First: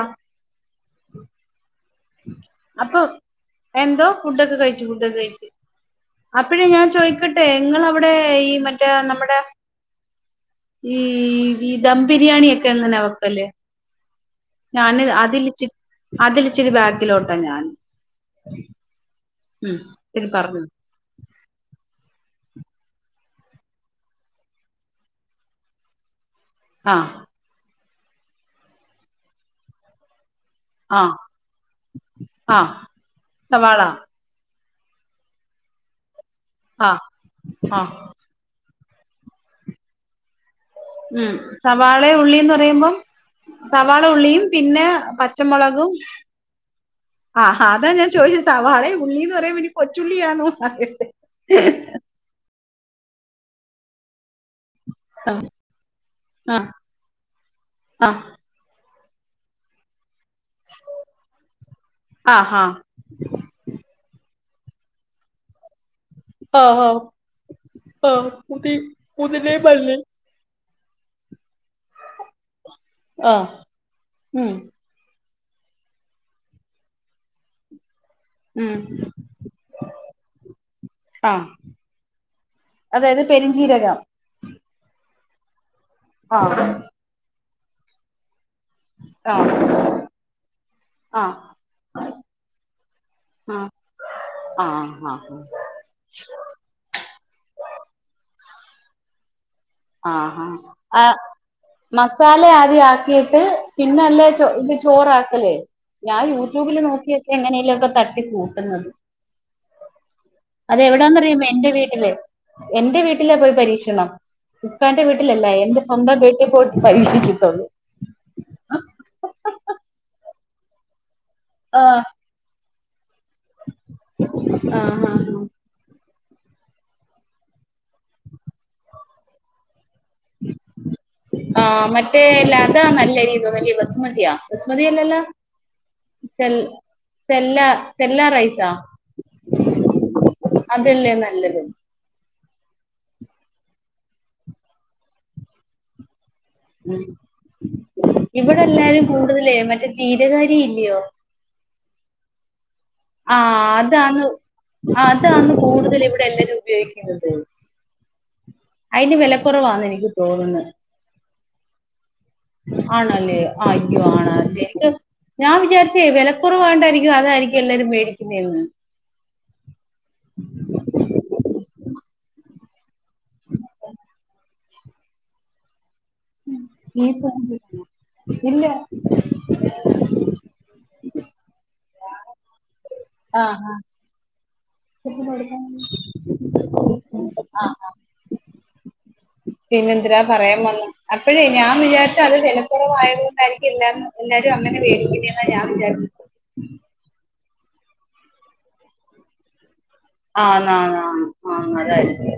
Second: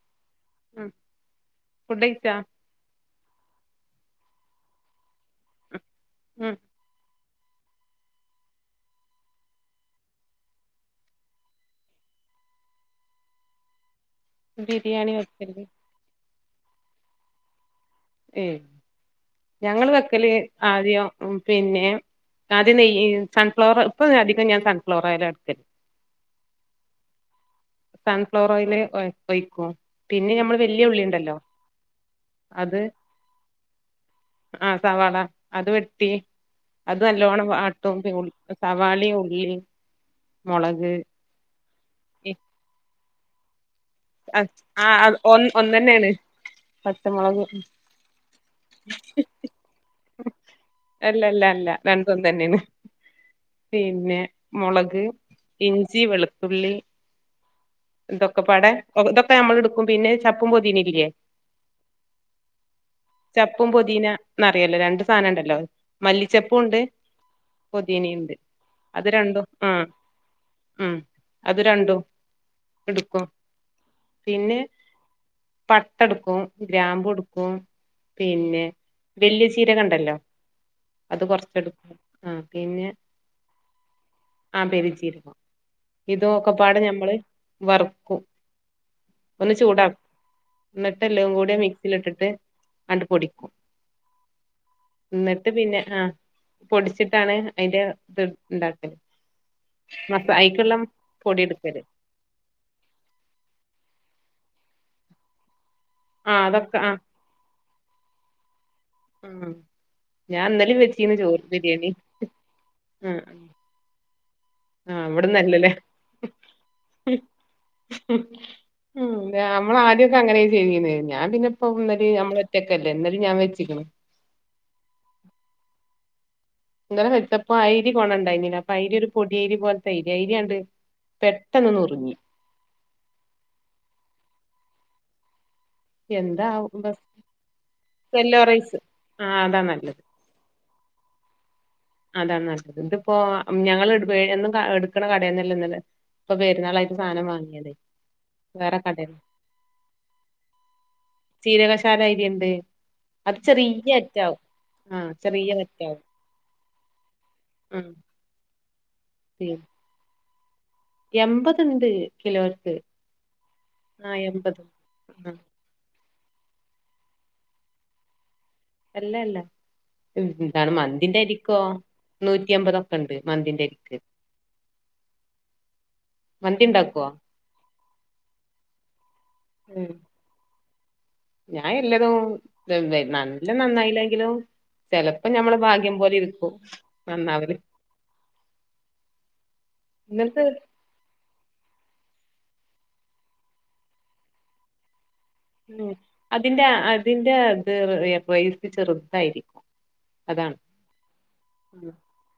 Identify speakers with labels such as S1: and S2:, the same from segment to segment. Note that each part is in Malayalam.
S1: ആഹ്
S2: ഉം ഫുഡഴിച്ചാ
S1: അപ്പൊ എന്തോ? ഫുഡോക്കെ കയിച്ചു ഫുഡോക്കെ കയിച്ച്
S2: ഉം
S1: അപ്പഴേ ഞാൻ ചോയി ക്കട്ടെ ങ്ങളവിടെ ഈ മറ്റേ നമ്മടെ ഈ വി ദം ബിരിയാണിയെക്കെ എങ്ങനാ വെക്കല്? ഞാന്
S2: ബിരിയാണി വെക്കല്
S1: അതിലിച്ചി അതിലിച്ചിരി ബാക്കിലോട്ടാ ഞാൻ.
S2: ഏഹ്
S1: ഉം
S2: ഞങ്ങള്
S1: ഇത്തിരി
S2: വെക്കല്
S1: പറഞ്ഞു
S2: ആദ്യോം പിന്നെ അദ്യം നെയ്യ് സൺഫ്ലവർ ഇപ്പഞ അധികം ഞാൻ സൺഫ്ലവർ ഓയലാ എടുക്കൽ.
S1: ആഹ്
S2: സൺഫ്ലോറോയില് ഒ ഒയ്ക്കും പിന്നെ ഞമ്മള് വല്യ
S1: ആഹ്
S2: ഉള്ളിണ്ടല്ലോ
S1: ആഹ്
S2: അത്
S1: സവാള.
S2: ആഹ് സവാള അത് വെട്ടി അത്
S1: ആഹ്
S2: നല്ലോണ്ണം
S1: ആഹ്
S2: വാട്ടും [unintelligible] സവാളീം ഉള്ളീം മൊളക്
S1: ഉം സവാളേം ഉള്ളിന്നറയുമ്പോം സവാള ഉള്ളിയും പിന്നെ
S2: ആ ഒന്ന്
S1: പച്ചമൊളകും
S2: ഒന്നന്നേണ് പച്ചമൊളക്
S1: ആഹ് ഹാ അതാ ഞാൻ ചോയിച് സവാളേം ഉള്ളീന്ന് പറയ്മ്പന്നി കൊച്ചുള്ളിയാന്നോ?
S2: ല്ല
S1: [unintelligible]
S2: രണ്ടും ഒന്നന്നെണ്. പിന്നെ മൊളക്,
S1: ആഹ്
S2: ഇഞ്ചി, വെളുത്തുള്ളി
S1: ആഹ്
S2: ഇതൊക്കെപ്പാടെ ഇതൊക്കെ നമ്മള്ട്ക്കും പിന്നെ ചപ്പും പൊതീനക്കെ ല്ലേ
S1: ആഹ് ആഹ്
S2: ചപ്പും പൊതീന ന്നറിയല്ലോ രണ്ട് സാധനണ്ടല്ലോ മല്ലിച്ചപ്പും
S1: ആഹ്
S2: ണ്ട്
S1: ആഹ് ആഹ്
S2: പൊതിനെണ്ട്
S1: പുതി
S2: അത് രണ്ടും
S1: പുതിനേ
S2: ആ
S1: മല്ലി
S2: ഉം അത് രണ്ടു ഇട്ക്കും
S1: ആഹ് ഉം
S2: പിന്നെ പട്ട ഇട്ക്കും ഗ്രാമ്പുട്ക്കും പിന്നെ
S1: ഉം
S2: വെല്യ ജീരകണ്ടല്ലോ അത്
S1: ആഹ്
S2: കൊർച്ചെട്ക്കും ആ പിന്നെ
S1: അതായത് പെരിഞ്ചീരകം
S2: ആ പെരുഞ്ചീരകം
S1: ആഹ്
S2: ഇതൊക്കെപ്പാടെ ഞമ്മള് വറ്ക്കും
S1: ആ
S2: ന്ന്ട്ട് എല്ലും കൂടി മിക്സിലിട്ടിട്ട് ആണ്ട് പൊടിക്കും
S1: ആഹ് ആഹ്
S2: ന്ന്ട്ട് പിന്നെ ആ പൊടിച്ചിട്ട ട്ടാണ് അയ്ന്റെ ഇത് ഇണ്ടാക്ക
S1: അ ആഹ ഹ ആ
S2: എടുക്കല്
S1: മസാല ല ആക്കിട്ട് പിന്നെല്ലേ ചോ ഈ ചോറാക്കല് ഞാൻ
S2: ആ അതൊക്കെ
S1: യൂട്യൂബില്
S2: ആ
S1: നോക്കിയൊക്കെ എങ്ങനെലൊക്കെ തട്ടി കൂട്ടുന്നത്
S2: ആ ഞാൻ ഇന്നലിം വെച്ചിന്നു ചോറ്
S1: അതെവിടാന്നറിയാമോ എന്റെ
S2: ബിരിയാണി
S1: വീട്ടില്
S2: ആ ആ
S1: ക്കാന്റെ വീട്ടിലല്ല
S2: ഇവിടന്നല്ലല്ലേ
S1: എന്റെ സ്വന്തം വീട്ടി പോയിട്ട് പരീക്ഷിച്ചിട്ടോന്നൂ
S2: മ് ഞമ്മളാദ്യൊക്കെ അങ്ങനെ ചെയ്തിന്നെ ഞാൻ പിന്നെപ്പ
S1: ആഹ്
S2: ഇന്നലിം ഞമ്മള് ഒറ്റക്കല്ലേ ഇത് ഞാൻ വെച്ച്ക്ക്ണ്
S1: ആഹ് ആഹ്
S2: ഇന്നലെ വെച്ചപ്പോ അയ്രി കൊണണ്ടായ്ല അപ്പൊ അയ്രൊരു പൊടിയരി പോലെ
S1: ആ
S2: നുറുങ്ങി
S1: മറ്റേല്ല അതാ നല്ല രീ തോന്ന് ബസുമതിയൊ ബസ്മതിയല്ലല്ലോ
S2: എന്താ
S1: സെൽ സെല്ലാ റൈസോ
S2: ആഹ് അതാ നല്ലത്.
S1: അതല്ലേ നല്ലത്.
S2: അതാണ് നല്ലത്. ഇതിപ്പോ ഞങ്ങള്ട് വെ എന്നും കാ എടുക്കണ കടന്നല്ല ഇന്നലെ ഇപ്പൊ പെരുന്നാളായിട്ട് സാനം വാങ്ങിയതേ
S1: ഇവടെ
S2: വേറെ
S1: എല്ലാരും
S2: കടേന്ന്
S1: കൂടുതലെ മറ്റേ ജീരക അരി ഇല്ലിയോ
S2: ജീരകശാല അരിണ്ട് അത്
S1: ആഹ്
S2: ചെറിയ
S1: അതാന്ന്
S2: അറ്റാവും ആഹ് ചെറിയ
S1: അതാണ്
S2: വറ്റാവും
S1: കൂടുതൽ ഇവിടെ എല്ലരും ഉപയോഗിക് [unintelligible]
S2: ആഹ്
S1: അതിന്റെ വിലക്കുറവാാണ് എനിക്ക് തോന്നുന്നു
S2: എൺപത്ണ്ട് കിലോക്ക്
S1: ആണല്ലേ ആയ്യോ
S2: ആഹ് എൺപത്
S1: ആണല്ലേക്
S2: ആഹ്
S1: ഞാൻ വിചാരിച്ചേ വിലക്കുറവ്ണ്ടായിരിക്കും അതായിരിക്കും എല്ലാരരും മേടി
S2: അല്ല അല്ല എന്താണ് മന്തിന്റെ ആരിക്കോ നൂറ്റി അമ്പതോ ണ്ട് മന്തിന്റെ [unintelligible] മന്തി ഉണ്ടാക്കുവോ ഉം.
S1: [unintelligible]
S2: ഞാൻ എല്ലതും
S1: ആ
S2: നല്ല നന്നായില്ലെങ്കിലും ചെലപ്പോ ഞമ്മളെ ഭാഗ്യം പോലെ ഇരിക്കും നന്നാവല്
S1: [unintelligible] ആ പിന്നെന്രാാ
S2: എന്നിട്ട്
S1: പറയാൻ വന്നു അപ്പഴേ ഞാൻ വിചാരി അത് ജനപ്രറമായവർക്കായിരിക്കും എല്ലാരും എല്ലാരും അങ്ങനെേട
S2: അതിറെ അതിന്റെ അത് പ്രേസി ചെറുതായിരിക്കും
S1: ആ
S2: അതാണ്
S1: നാന
S2: ഉം
S1: ആന്നതായിരിക്ക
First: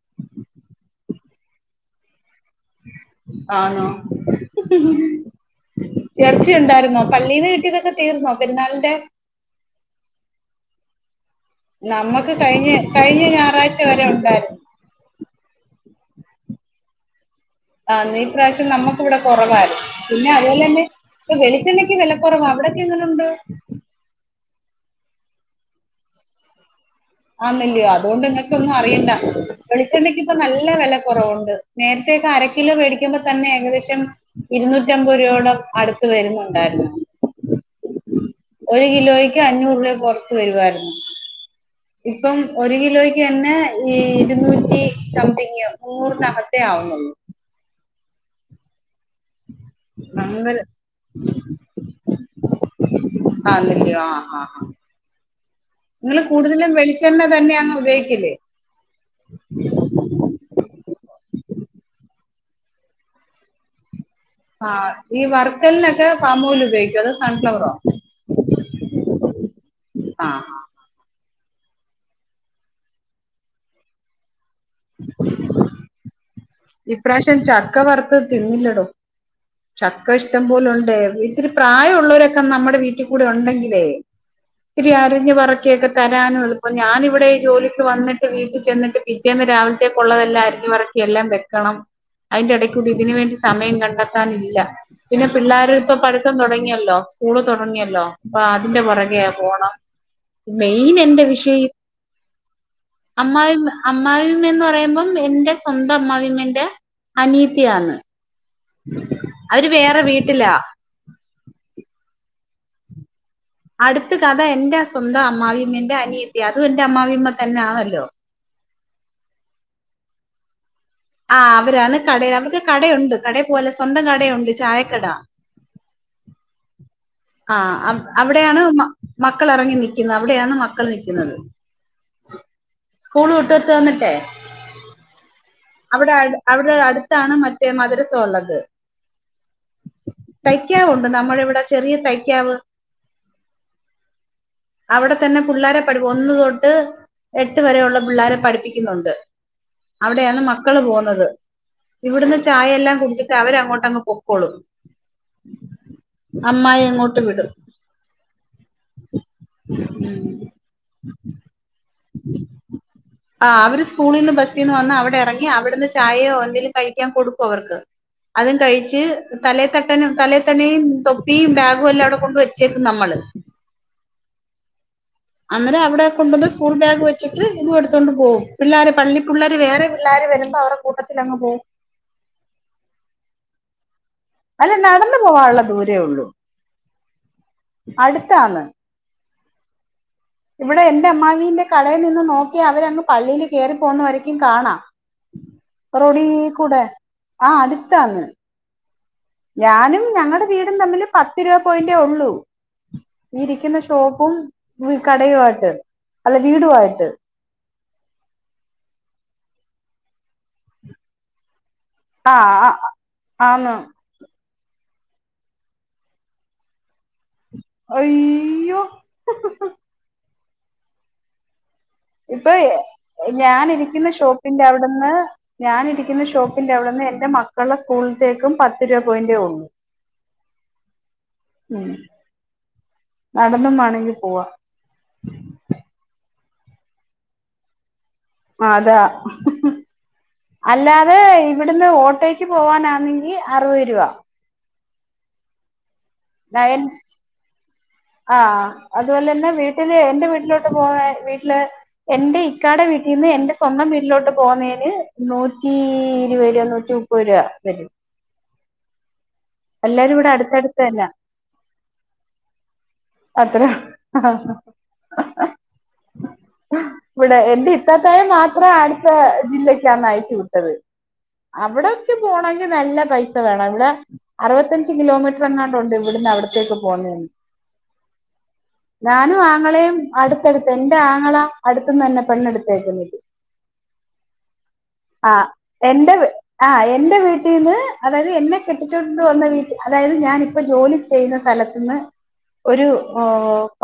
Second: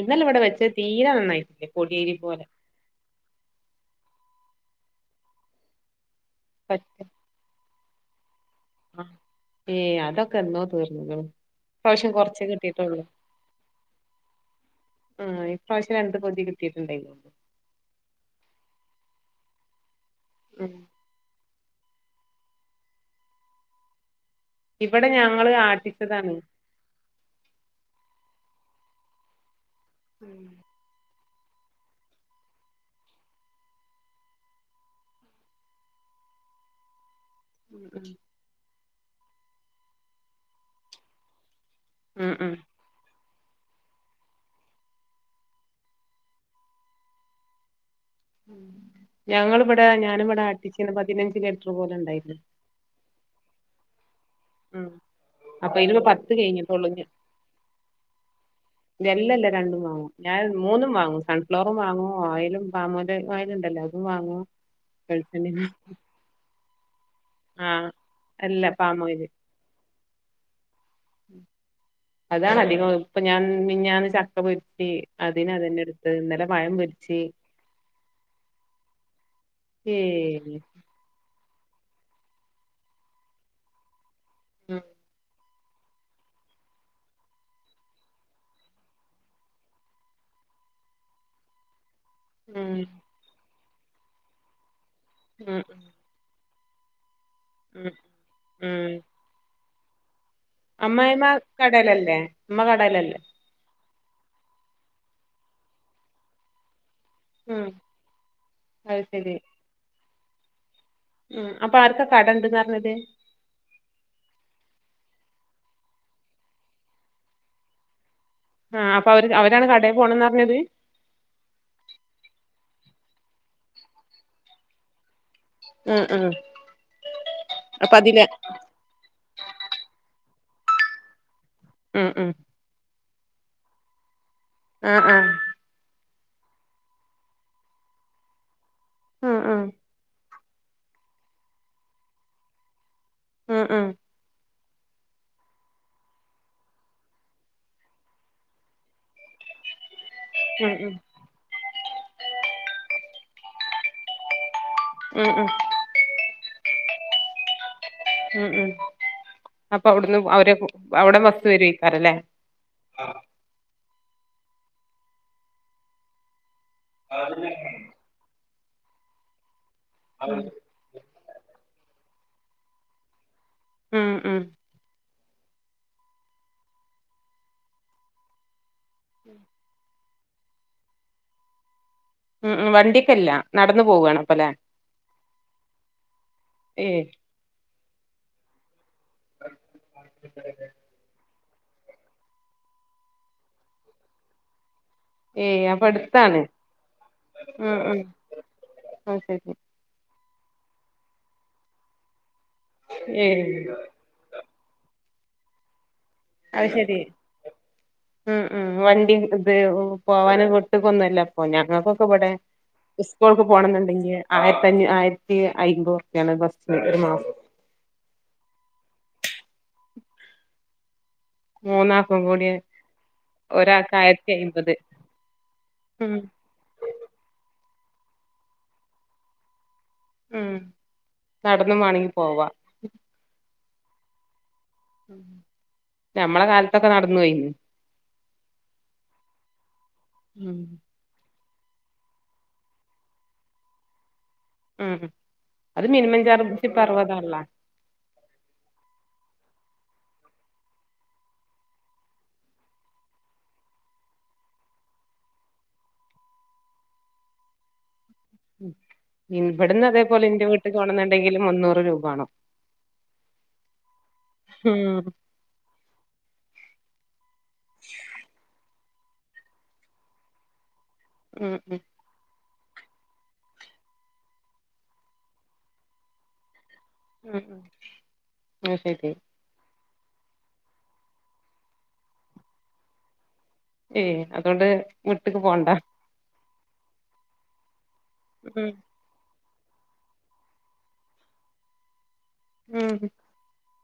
S2: ഇന്നലെ ഇവിടെ വെച്ച തീരെ നന്നായിട്ടില്ലേ കോടിയേരി പോലെ
S1: ആണോ [unintelligible]
S2: പറ്റ
S1: യർച്ചയുണ്ടായിുന്നോ പള്ളീൽന്ന് കിട്ടീന്നൊക്കെ തീർന്നോ പെരുന്നാളിന്റെ
S2: ആ ഏ അതൊക്കെന്നോ തീർഞ്ഞ
S1: നമ്മക്ക് കഴിഞ് കഴിഞ്ഞ ഞായറാഴ്ച വരെ ഉണ്ടായിരുന്നു
S2: ആഹ് ഇപ്രാവശ്യം രണ്ട് പൊതി കിട്ടയിട്ടുണ്ടായി
S1: ആ നീ പ്രാവശ്യം നമ്മുക്ക് ഇവിടെ കുറവാലും പിന്നെ അതുപോലെ
S2: ഉം
S1: തന്നെ ഇപ്പ വെളിച്ചണ് വിലപ്പറവാ അവിടെൊക്കെ എങ്ങുണ്ട്
S2: ഇവിടെ ഞങ്ങള്ൾ ആ ട്ടിച്ചതാണ്
S1: ആന്നല്ലോ അതുകൊണ്ട് നിങ്ങനക്ക ഒന്നും അറിയണ്ട വെളിച്ചണ്ടെക്കി ഇപ്പ
S2: ഉം
S1: നല്ല വില ണ്ട് നേരത്തക്ക അരക്കിലോ പേടിക്കുമ്പോ തന്നെ ഏകദേശം ഇരുന്നൂറ്റമ്പത് രൂപയം അടു വരുന്നുണ്ടായിരുന്നു
S2: [inaudible]
S1: ഒരു കിലോയ്ക്ക് അഞ്ഞൂറ് രൂപ പുറത്ത് വരുവായിരുന്നു
S2: ഉം
S1: ഇപ്പം
S2: ഉം
S1: ഒരു കിലോയ്ക്ക് തന്നെ ഈ ഇരുന്നൂറ്റി സംതിങ് മുന്നൂറിനകത്തേ ആവുന്നുള്ളു
S2: [inaudible] ഞങ്ങ ഇവിടെ ഞാനിവിടെ
S1: അങ്ങനെ
S2: അട്ടിച്ചിന് പതിനഞ്ച് ലറ്റർ പോലെ ഉണ്ടായില്ല
S1: ആ നല്ലോ ആ ആ ആ
S2: അപ്പൊ അയില്
S1: നിങ്ങള്
S2: പത്ത്
S1: കൂടുതലും
S2: കഴിഞ്ഞിട്ടുള്ളൂ
S1: വെളിച്ചെണ്ണ തന്നെയങ് ഉപയോഗിക്കില്ലേ
S2: ല്ലല്ല രണ്ടും വാങ്ങും ഞാൻ മൂന്നും വാങ്ങും സൺഫ്ലോറും വാങ്ങുവോ ഓയിലും ഫാമോ ഓയിലുണ്ടല്ലോ
S1: ആഹ ഈ വർക്കലിനൊക്കെ പാമോയില് ഉപയോഗികോ അതോ സൺഫ്ലവറോ.
S2: ആഹ് അല്ല പാമോയില്.
S1: ആഹ ആഹ്.
S2: അതാണ് അധികം ഇപ്പൊ ഞാൻമിഞ്ഞാന് ചക്ക പോരി. അതിന് അതന്നെ ഇട്ത്തത് ഇന്നലെ. പഴം പൊരിച്ച്
S1: ഇപ്രാവശ്യം ചക്ക വറുത്ത് തിന്നില്ലടോ ചക്ക ഇഷ്ടം
S2: ഏയ്
S1: പോലുണ്ടേര്. ത്തിരി പ്രായമ ഉുള്ളോരൊക്കെ നമ്മുടെ വീട്ടി കൂടെ ഉണ്ടെങ്കിലേ
S2: ഉം
S1: തിരി അരിഞ്ഞു പറ ന്നോക്കൊക്കെ തരാന എളുപ്പം ഞാനിവിടെഈ ജോലിക്ക് വന്നിട്ട് വീട്ടിൽ ചെന്നിട്ട് പിറ്റേന്ന് രാവിലത്തേക്കു ഉള്ളതല്ലാ. പറക്കി എല്ലാം വെക്കണം അയിന്റെ
S2: ഉം
S1: എടേക്കൂടി ഇതിനന് വേണ്ടി സമയം കണ്ടെത്താനില്ല. പിന്നെ
S2: ഉം
S1: പിള്ളേര് ഇപ്പ പഠിത്തം തുടങ്ങിയല്ലോ സ്കൂള്
S2: ഉം
S1: തുടങ്ങിയല്ലോ അപ്പ അതിന്റെ
S2: ഉം
S1: പുറകെ പോണം. മെയിൻ എന്റെ
S2: അമ്മായിമ്മ
S1: വിഷയം
S2: കടേലല്ലേ ഉമ്മ കടേലല്ലേ
S1: അമ്മായിമ്മ. അമ്മായിമ്മ എന്ന് പറയുമ്പം എന്റെ സ്വന്തം അമ്മായിമ്മന്റെസ്വന്തം
S2: ഉം
S1: അനീയത്തിയാണ്.
S2: അത് ശരി
S1: അവര് വേറെ വീട്ടിലാ.
S2: ഉം അപ്പൊ ആർക്കാ കടണ്ട്ന്ന് പറഞ്ഞത്.
S1: അടുത്ത കഥ എന്റെ സ്വന്തം അമ്മായിമ്മന്റെ അനിയത്തി അതും എൻന്റെ അ്മായിമ്മ തന്നെ യാണല്ലോ.
S2: ആഹ അപ്പൊ അവര് അവരാണ് കടേ പോണന്ന് പറഞ്ഞത്.
S1: ആ അവരാണ് കടയാ അവർക്ക് കടയുണ്ട് കടേപോവാലെ സ്വന്തം കടയുണ്ട് ചായക്കട.
S2: ഉം ഉം.
S1: ആ
S2: അപ്പൊ അതില്
S1: അവിടെയാണ് മക്കള് ഇറങ്ങി നിക്കുന്നത് അവിടെയാണ് മക്കള് നക്കുന്നത്.
S2: ഉം ഉം
S1: സ്കൂൾ വിട്ട് ത്ത് വന്നിട്ടെ.
S2: ആഹ ആഹ
S1: അവിടെ അവിടെ അടുത്താണ് മറ്റേ മദരസ ഉള്ളത്.
S2: ആഹ ആഹ
S1: തയ്ക്കാവുണ്ട് നമ്മളെ ഇവിടെ ചെറിയ തയ്ക്കാവ്.
S2: ഉം ഉ
S1: അവിടെ തന്നെ പിള്ളോര പഠ ഒന്ന് തൊട്ട്. എട്ട് വരെയ ഉുള്ള പിള്ളാരെ പഠിപ്പിക്കുന്നുണ്ട് അവിടെയാ.
S2: ഉം
S1: മക്കള് പോകുന്നത് ഇവിടുന്ന് ചായെല്ലാം കുടിച്ചിട്ട് അവര അങ്ങോട്ടങ്ങ് പൊക്കോളും.
S2: ഉം ഉം
S1: അമ്മായി എങ്ങോട്ട് വിടും.
S2: ഉം ഉം അപ്പൊ അവിടുന്ന് അവരെ അവിടെ ബസ് വരുയ്ക്കാരല്ലേ അഹ്.
S1: ആ അവര് സ്കൂളിൽ നിന്ന് ബസിൽ നിന്ന് വന്ന് അവിടെ ഇറങ്ങി അവിടെന്ന് ചായയോ എന്തെലും കഴിക്കൻ കൊടുക്കും അവർക്ക് അ കഴിച് തലെ തട്ടനും തലേ തന്നെയും തൊപ്പിയും ബാഗു എല്ലാംവിടെ കൊണ്ട് വെച്ചേകും നമ്മള്.
S2: ഉം ഉം
S1: അന്നേര അവിടെ കൊണ്ടുന്ന് സ്കൂൾ ബാഗ് വെച്ചിട്ട് ഇത് എടുത്തോണ്ട് പോകും പിള്ളേരെ പള്ളി പിള്ളേര് വേറെ. എല്ലാരും വരുമ്പോ അവടെ കൂട്ടത്തിലങ്ങ് പോവും.
S2: ഉം ഉം വണ്ടിക്കല്ല നടന്ന് പോവാണ്. അപ്പല്ലേ
S1: അല്ല നടന്നു പോവാള്ള ദൂരേ ഉള്ളു
S2: ഏയ്
S1: അട്ത്താണ്. ഇവിടെ എന്റെ അമ്മാവിന്റെ കടയിൽ നിന്ന് നോക്കിയാ അവരങ് പള്ളിയില് കയറിപ്പോവുന്ന വരക്കും കാണാം.
S2: ഏയ് അപ്പൊ
S1: റൊഡീ
S2: അടുത്താണ്
S1: കൂടെ ആ
S2: ഉം ഉം
S1: അടുത്താന്ന്.
S2: അത് ശരി
S1: ഞാനും ഞങ്ങടെ വീടും തമ്മില് പത്ത് രൂപ പോയിന്റേ ഉള്ളൂ.
S2: ഏയ്
S1: ഇരിക്കുന്ന ഷോപ്പും കടയു ആയിട്ട്. അല്ല
S2: അത് ശരി
S1: വീടുമായിട്ട്
S2: ഉം ഉ വണ്ടി ഇത് ഓ. പോവാന് വിട്ട് കൊന്നല്ലപ്പോ ഞങ്ങൾക്കൊക്കെ ഇവിടെ
S1: ആഹ്
S2: സ്കൂൾക്ക്
S1: ആന്ന്
S2: പോണനിഡഗ്യ ആയി ആയിരത്തി അയിമ്പതുറുപ്യ വാണം ഒരുപത്ത് മാസം
S1: അയ്യോ ഇഹ് ഇഹ് ഇഹ്.
S2: മൂന്നാക്കും കൂടി
S1: ഇപ്പൊ
S2: ഒരാൾക്ക്
S1: ഞാനിരിക്കുന്ന
S2: ആയിരത്തി
S1: ഷോപ്പിന്റെ
S2: അയ്മ്പത്
S1: അവിടുന്ന്
S2: ഉം
S1: ഞാനിരിക്കുന്ന ഷോപ്പിന്റെ അവിടുന്ന് എന്റെ മക്കളുടെ സ്കൂളിലത്തേക്കും പത്ത് രൂപ പോയിന്റേ ഉള്ളൂ
S2: മ്മ് നടന്നും
S1: ഉം
S2: വേണെങ്കി പോവാ
S1: നടന്നും വേണെങ്കി പോവാ
S2: ഞമ്മളെ കാലത്തൊക്കെ നടന്നു പോയിരുന്നു
S1: അതാ
S2: ഉം
S1: അല്ലാതെ ഇവിടുന്ന് ഓട്ടോയ്ക്ക് പോവാനാണെങ്കി അറുപത് രൂപ
S2: മ്മ്
S1: നയൽ ആഹ് അതുപോലെ തന്നെ വീട്ട വീട്ടില് എന്റെ വീട്ടിലോട്ട് പോകുന്ന വീട്ടില് എന്റെ ഇക്കാടെ വീട്ടിൽന്ന് എന്റെ സ്വന്തം വീട്ടിലോട്ട് പോകുന്നേ നൂറ്റി ഇരുപത് രൂപ നൂറ്റി മുപ്പത് രൂപ വരും
S2: മ്മ് ഇവിടന്ന്
S1: എല്ലാരും
S2: അതേപോലെ
S1: ഇവിടെ
S2: എന്റെ വീട്ടിൽ
S1: അടുത്തടുത്ത് തന്നാ
S2: പോണന്നുണ്ടെങ്കില് മുന്നൂറ് രൂപ വേണം
S1: അത്ര
S2: ഉം
S1: ഇവിടെ എന്റെ ഇത്താത്തായ മാത്രമേ അടുത്ത ജില്ലക്കാ അയച്ചു വിട്ടത്
S2: ഉം ഉം
S1: അവിടൊക്കെ പോണെൽ നല്ല പൈസ വേണം ഇവിടെ അറുപത്തഞ്ച് കിലോമീറ്റർ എങ്ങാനുണ്ട് ഇവിടുന്ന് ച്ചേക്ക് പോന്നന്ന്
S2: അയ് ശരി
S1: ങ്ങളെയും അടുത്തടുത്ത് എന്റെ ആങ്ങള അടുത്തന്ന് തന്നെ പെണ്ണെടുത്തേക്കണ്
S2: ഏയ് അതുകൊണ്ട് വീട്ട്ക്ക് പോണ്ട
S1: ആഹ് എന്റെ വീട്ടിൽ നിന്ന് അതായത് എന്നെ
S2: ഉം
S1: കെട്ടിച്ചുകൊണ്ട് വന്ന വീട്ടിൽ അതായത് ഞാനിപ്പോ ജോലി ചെയ്യുന്ന സ്ഥലത്തന്ന് ഒരു
S2: ഉം ഉം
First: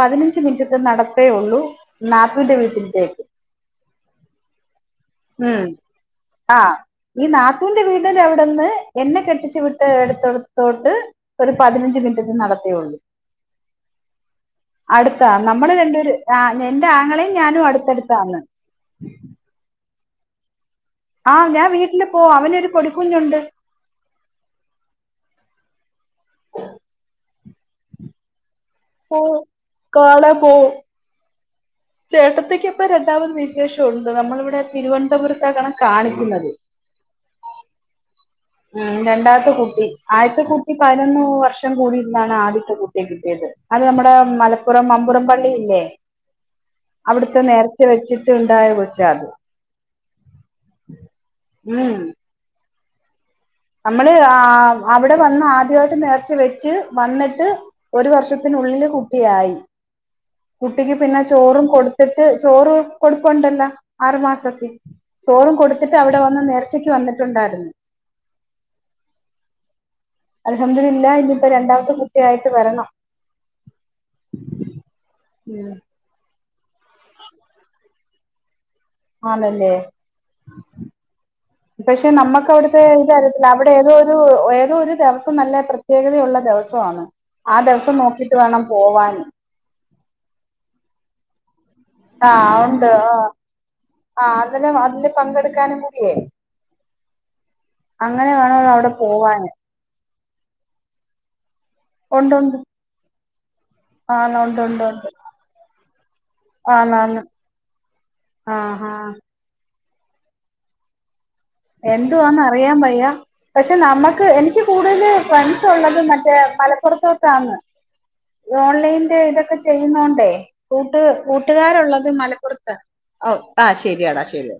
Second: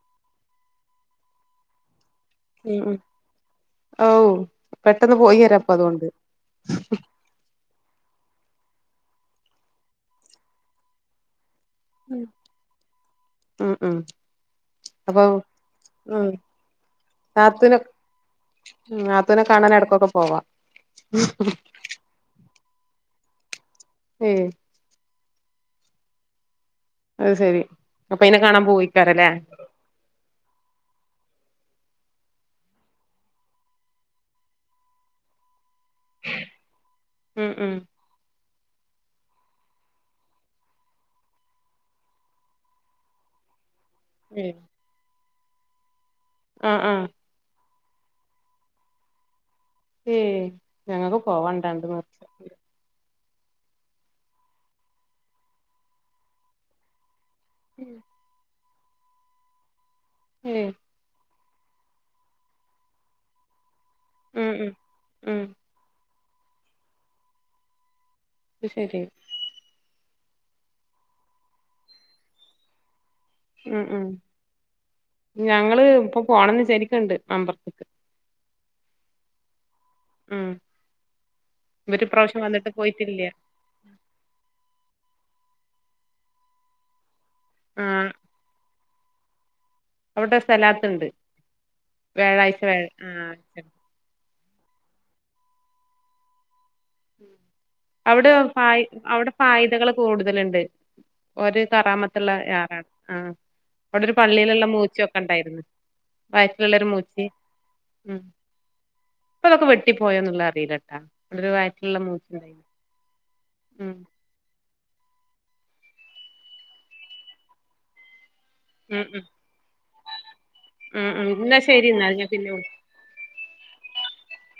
S1: പതിനഞ്ച് മിനിറ്റത്ത് നടപ്പേ ഉള്ളൂ നാത്തൂന്റെ വീട്ടിലേക്ക്
S2: ഓഹ് പെട്ടെന്ന് പോയി
S1: ഉം
S2: വരാപ്പൊ അതുകൊണ്ട്
S1: എന്റെ വീടിൻ്റെ അവിടെന്ന് എന്നെ കെട്ടിച്ചു വിട്ട എടുത്തോട്ട് ഒരു പതിനഞ്ച് മിനിറ്റ് നടത്തേയുള്ളൂ
S2: ആഹ് ആഹ്
S1: അടുത്താ നമ്മള് രണ്ടൂര് ആഹ് എൻ്റെ ആങ്ങളെയും ഞാനും അടുത്തടുത്തന്ന്
S2: മ്മ് നാത്തൂനെ കാണാൻ ഇടക്കൊക്കെ പോവാ
S1: ആഹ് ഞാൻ വീട്ടില് പോകും അവനൊരു പൊടിക്കുഞ്ഞുണ്ട്
S2: ഉം അത് ശെരി അപ്പൊ അയിനെ കാണാൻ
S1: പോ
S2: പോയിക്കാറല്ലേ
S1: കാണാൻ പോ ചേട്ടത്തിക്ക് ഇപ്പോ രണ്ടാമത് വിശേഷമുണ്ട് നമ്മളിവിടെ തിരുവനന്തപുരത്തങ്ങനെ കാണിക്കുന്നത്
S2: ഉം ഉം
S1: മ്മ് രണ്ടാമത്തെ കുട്ടി ആദ്യത്തെ കുട്ടി പതിനൊന്ന് വർഷം കൂടിട്ടാണ് ആദ്യത്തെ കുട്ടി കിട്ടിയത് അത് നമ്മുടെ മലപ്പുറം മമ്പുറം പള്ളില്ലേ
S2: ആഹ് ആഹ്
S1: അവിടുത്തെ നേർ ച്ച വെച്ചിട്ടുണ്ടായ കൊച്ച് ആണ്
S2: ഏഹ് ഞങ്ങക്ക്
S1: ഉം
S2: പോവാനുണ്ടാർന്നു
S1: നമ്മള് ആഹ് അവിടെ വന്ന് ആദ്യമായിട്ട് നേർച്ച വെച്ച് വന്നിട്ട് ഒരു വർഷത്തിനുള്ളിൽ കുട്ടിയായി
S2: ഏയ്
S1: കുട്ടിക്ക് പിന്നെ ചോറും കൊടുത്തിട്ട് ചോറ് കൊടുപ്പുണ്ടല്ലോ ആറ്
S2: ഉം
S1: മാസത്തിൽ
S2: ഉം ഉം
S1: ചോറും കൊടുത്തിട്ട് വന്ന് നേർച്ചക്ക് വന്നിട്ടുണ്ടായിരുന്നു
S2: ശരി
S1: അൽഹം ദുലില്ല ഇനിപ്പോ രണ്ടാമത്തെ കുട്ടിയായിട്ട് വരണം
S2: മ്മ് മ്മ്
S1: ഉം
S2: ഞങ്ങള് ഇപ്പൊ പോണംന്ന് വിചാരിക്കുന്നുണ്ട് മമ്പറം
S1: ആണല്ലേ
S2: മ്മ്
S1: പക്ഷെ നമ്മുക്ക് അവിടുത്തെ ഇതറിയത്തില്ല അവിടെ ഏതോ ഒരു ഏതോ ഒരു നല്ല പ്രത്യേകതയുള്ള ദിവസമാണ് ആ ദിവസം
S2: ആഹ്
S1: നോക്കിട്ട് വേണം പോവാന്
S2: അവിടെ സ്ഥലാത്തുണ്ട് വ്യാഴാഴ്ച വ്യാഴാഴ്ച്ച ആഹ്
S1: ആ അന്നനെ അതില് പങ്കെടുക്കാനും കൂടിയേ അങ്ങനെ
S2: അവിടെ ഫ
S1: വേണല്ലോ
S2: അവിടെ ഫാ
S1: പോവാന്
S2: ഇദകൾക്കെ കൂടുതലുണ്ട് ഒരു കറാമത്തുള്ള
S1: ഉണ്ട് ഉണ്ട്
S2: ആറാണ് ആ അവിടെ ഒരു
S1: ആന്ന് ഉണ്ട്
S2: പള്ളിയിലുള്ള
S1: ഉണ്ട് ഉണ്ട്
S2: മൂച്ചയൊക്കെ ഇണ്ടായിരുന്നു വയറ്റിലുള്ളരു മൂച്ചി
S1: ആഹ ഹഹ
S2: പോയുള്ള അറില്ലട്ടാ
S1: എന്തുവാന്ന് അറിയാൻ പയ്യ പക്ഷെ
S2: ഉം
S1: നമ്മുക്ക് എനിക്ക് കൂടുതൽ ഫ്രണ്ട്സ് ഉള്ളത് മറ്റേ മലപ്പുറത്തോട്ട ആന്ന്
S2: ഉം
S1: ഓൺലൈൻന്റെ
S2: ഉം
S1: ഇതൊക്കെ ചെയ്യുന്നുോണ്ടേ കൂട്ട
S2: ഉം ഉം എന്നാ ശരി എന്നാ
S1: കൂട്ടുകാരുള്ളത്
S2: ഞാൻ പിന്നെ വിളി
S1: മലപ്പുറത്ത് ഓ ആഹ ശെരിയാടാ ശരിയ